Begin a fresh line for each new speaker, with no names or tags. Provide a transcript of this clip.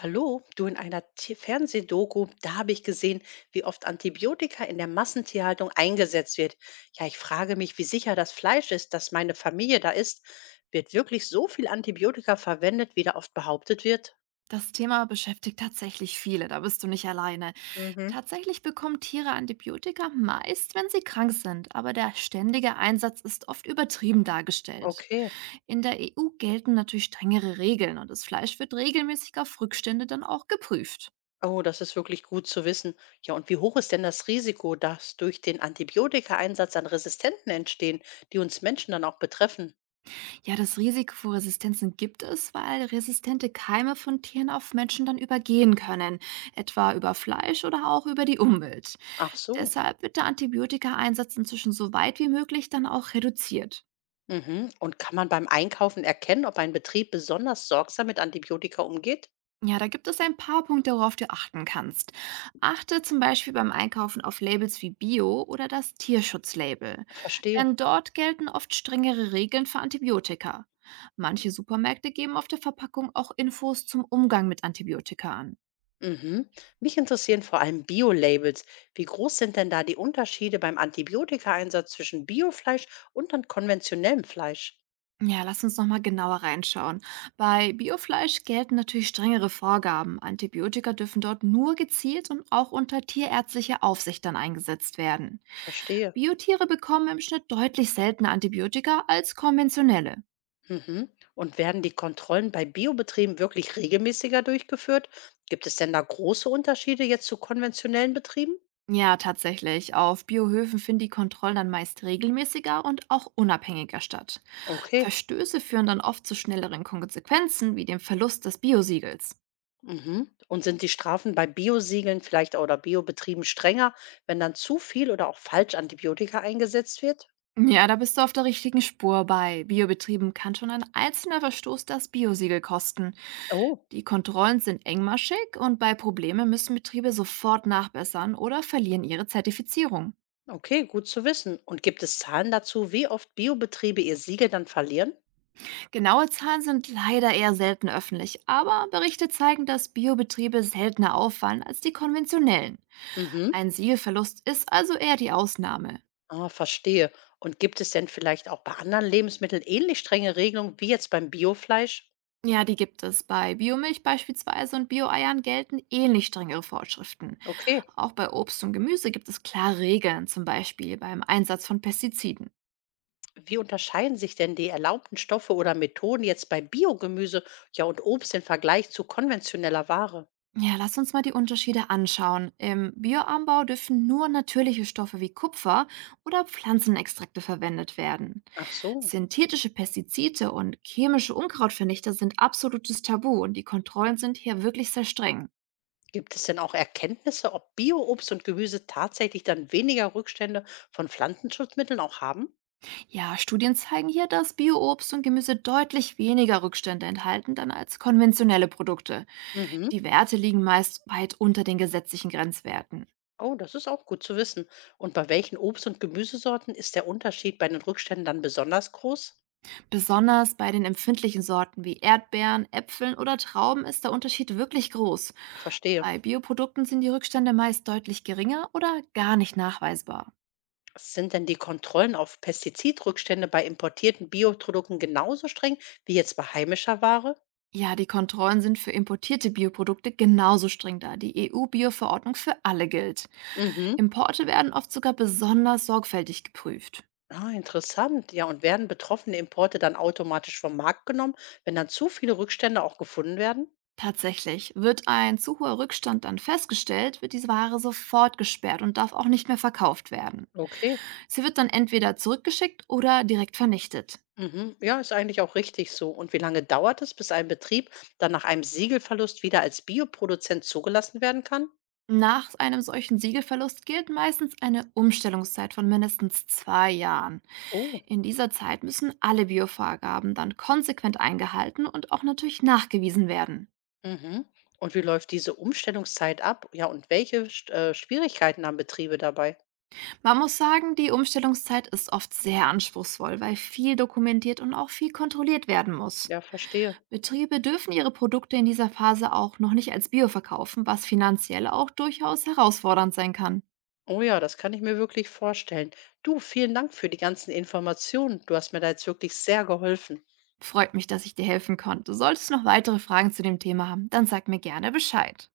Hallo, du in einer Fernsehdoku, da habe ich gesehen, wie oft Antibiotika in der Massentierhaltung eingesetzt wird. Ja, ich frage mich, wie sicher das Fleisch ist, das meine Familie da isst. Wird wirklich so viel Antibiotika verwendet, wie da oft behauptet wird?
Das Thema beschäftigt tatsächlich viele, da bist du nicht alleine.
Mhm.
Tatsächlich bekommen Tiere Antibiotika meist, wenn sie krank sind, aber der ständige Einsatz ist oft übertrieben dargestellt.
Okay.
In der EU gelten natürlich strengere Regeln und das Fleisch wird regelmäßig auf Rückstände dann auch geprüft.
Oh, das ist wirklich gut zu wissen. Ja, und wie hoch ist denn das Risiko, dass durch den Antibiotikaeinsatz dann Resistenzen entstehen, die uns Menschen dann auch betreffen?
Ja, das Risiko für Resistenzen gibt es, weil resistente Keime von Tieren auf Menschen dann übergehen können, etwa über Fleisch oder auch über die Umwelt.
Ach so.
Deshalb wird der Antibiotika-Einsatz inzwischen so weit wie möglich dann auch reduziert.
Mhm. Und kann man beim Einkaufen erkennen, ob ein Betrieb besonders sorgsam mit Antibiotika umgeht?
Ja, da gibt es ein paar Punkte, worauf du achten kannst. Achte zum Beispiel beim Einkaufen auf Labels wie Bio oder das Tierschutzlabel.
Verstehe.
Denn dort gelten oft strengere Regeln für Antibiotika. Manche Supermärkte geben auf der Verpackung auch Infos zum Umgang mit Antibiotika an.
Mhm. Mich interessieren vor allem Bio-Labels. Wie groß sind denn da die Unterschiede beim Antibiotika-Einsatz zwischen Biofleisch und dann konventionellem Fleisch?
Ja, lass uns nochmal genauer reinschauen. Bei Biofleisch gelten natürlich strengere Vorgaben. Antibiotika dürfen dort nur gezielt und auch unter tierärztlicher Aufsicht dann eingesetzt werden.
Verstehe.
Biotiere bekommen im Schnitt deutlich seltener Antibiotika als konventionelle.
Mhm. Und werden die Kontrollen bei Biobetrieben wirklich regelmäßiger durchgeführt? Gibt es denn da große Unterschiede jetzt zu konventionellen Betrieben?
Ja, tatsächlich. Auf Biohöfen finden die Kontrollen dann meist regelmäßiger und auch unabhängiger statt.
Okay.
Verstöße führen dann oft zu schnelleren Konsequenzen, wie dem Verlust des Biosiegels.
Mhm. Und sind die Strafen bei Biosiegeln vielleicht oder Biobetrieben strenger, wenn dann zu viel oder auch falsch Antibiotika eingesetzt wird?
Ja, da bist du auf der richtigen Spur. Bei Biobetrieben kann schon ein einzelner Verstoß das Biosiegel kosten.
Oh,
Die Kontrollen sind engmaschig und bei Problemen müssen Betriebe sofort nachbessern oder verlieren ihre Zertifizierung.
okay, gut zu wissen. Und gibt es Zahlen dazu, wie oft Biobetriebe ihr Siegel dann verlieren?
Genaue Zahlen sind leider eher selten öffentlich, aber Berichte zeigen, dass Biobetriebe seltener auffallen als die konventionellen.
Mhm.
Ein Siegelverlust ist also eher die Ausnahme.
Ah, verstehe. Und gibt es denn vielleicht auch bei anderen Lebensmitteln ähnlich strenge Regelungen wie jetzt beim Biofleisch?
Ja, die gibt es. Bei Biomilch beispielsweise und Bio-Eiern gelten ähnlich strengere Vorschriften.
Okay.
Auch bei Obst und Gemüse gibt es klare Regeln, zum Beispiel beim Einsatz von Pestiziden.
Wie unterscheiden sich denn die erlaubten Stoffe oder Methoden jetzt bei Biogemüse, ja und Obst im Vergleich zu konventioneller Ware?
Ja, lass uns mal die Unterschiede anschauen. Im Bioanbau dürfen nur natürliche Stoffe wie Kupfer oder Pflanzenextrakte verwendet werden.
Ach so.
Synthetische Pestizide und chemische Unkrautvernichter sind absolutes Tabu und die Kontrollen sind hier wirklich sehr streng.
Gibt es denn auch Erkenntnisse, ob Bio-Obst und Gemüse tatsächlich dann weniger Rückstände von Pflanzenschutzmitteln auch haben?
Ja, Studien zeigen hier, dass Bio-Obst und Gemüse deutlich weniger Rückstände enthalten dann als konventionelle Produkte. Die
Mhm.
Werte liegen meist weit unter den gesetzlichen Grenzwerten.
Oh, das ist auch gut zu wissen. Und bei welchen Obst- und Gemüsesorten ist der Unterschied bei den Rückständen dann besonders groß?
Besonders bei den empfindlichen Sorten wie Erdbeeren, Äpfeln oder Trauben ist der Unterschied wirklich groß.
Verstehe.
Bei Bioprodukten sind die Rückstände meist deutlich geringer oder gar nicht nachweisbar.
Sind denn die Kontrollen auf Pestizidrückstände bei importierten Bioprodukten genauso streng wie jetzt bei heimischer Ware?
Ja, die Kontrollen sind für importierte Bioprodukte genauso streng da. Die EU-Bio-Verordnung für alle gilt.
Mhm.
Importe werden oft sogar besonders sorgfältig geprüft.
Ah, interessant. Ja, und werden betroffene Importe dann automatisch vom Markt genommen, wenn dann zu viele Rückstände auch gefunden werden?
Tatsächlich, wird ein zu hoher Rückstand dann festgestellt, wird diese Ware sofort gesperrt und darf auch nicht mehr verkauft werden.
Okay.
Sie wird dann entweder zurückgeschickt oder direkt vernichtet.
Mhm. Ja, ist eigentlich auch richtig so. Und wie lange dauert es, bis ein Betrieb dann nach einem Siegelverlust wieder als Bioproduzent zugelassen werden kann?
Nach einem solchen Siegelverlust gilt meistens eine Umstellungszeit von mindestens 2 Jahren.
Oh,
In dieser Zeit müssen alle Biovorgaben dann konsequent eingehalten und auch natürlich nachgewiesen werden.
mhm. Und wie läuft diese Umstellungszeit ab? Ja, und welche Schwierigkeiten haben Betriebe dabei?
Man muss sagen, die Umstellungszeit ist oft sehr anspruchsvoll, weil viel dokumentiert und auch viel kontrolliert werden muss.
Ja, verstehe.
Betriebe dürfen ihre Produkte in dieser Phase auch noch nicht als Bio verkaufen, was finanziell auch durchaus herausfordernd sein kann.
Oh ja, das kann ich mir wirklich vorstellen. Du, vielen Dank für die ganzen Informationen. Du hast mir da jetzt wirklich sehr geholfen.
Freut mich, dass ich dir helfen konnte. Solltest du noch weitere Fragen zu dem Thema haben, dann sag mir gerne Bescheid.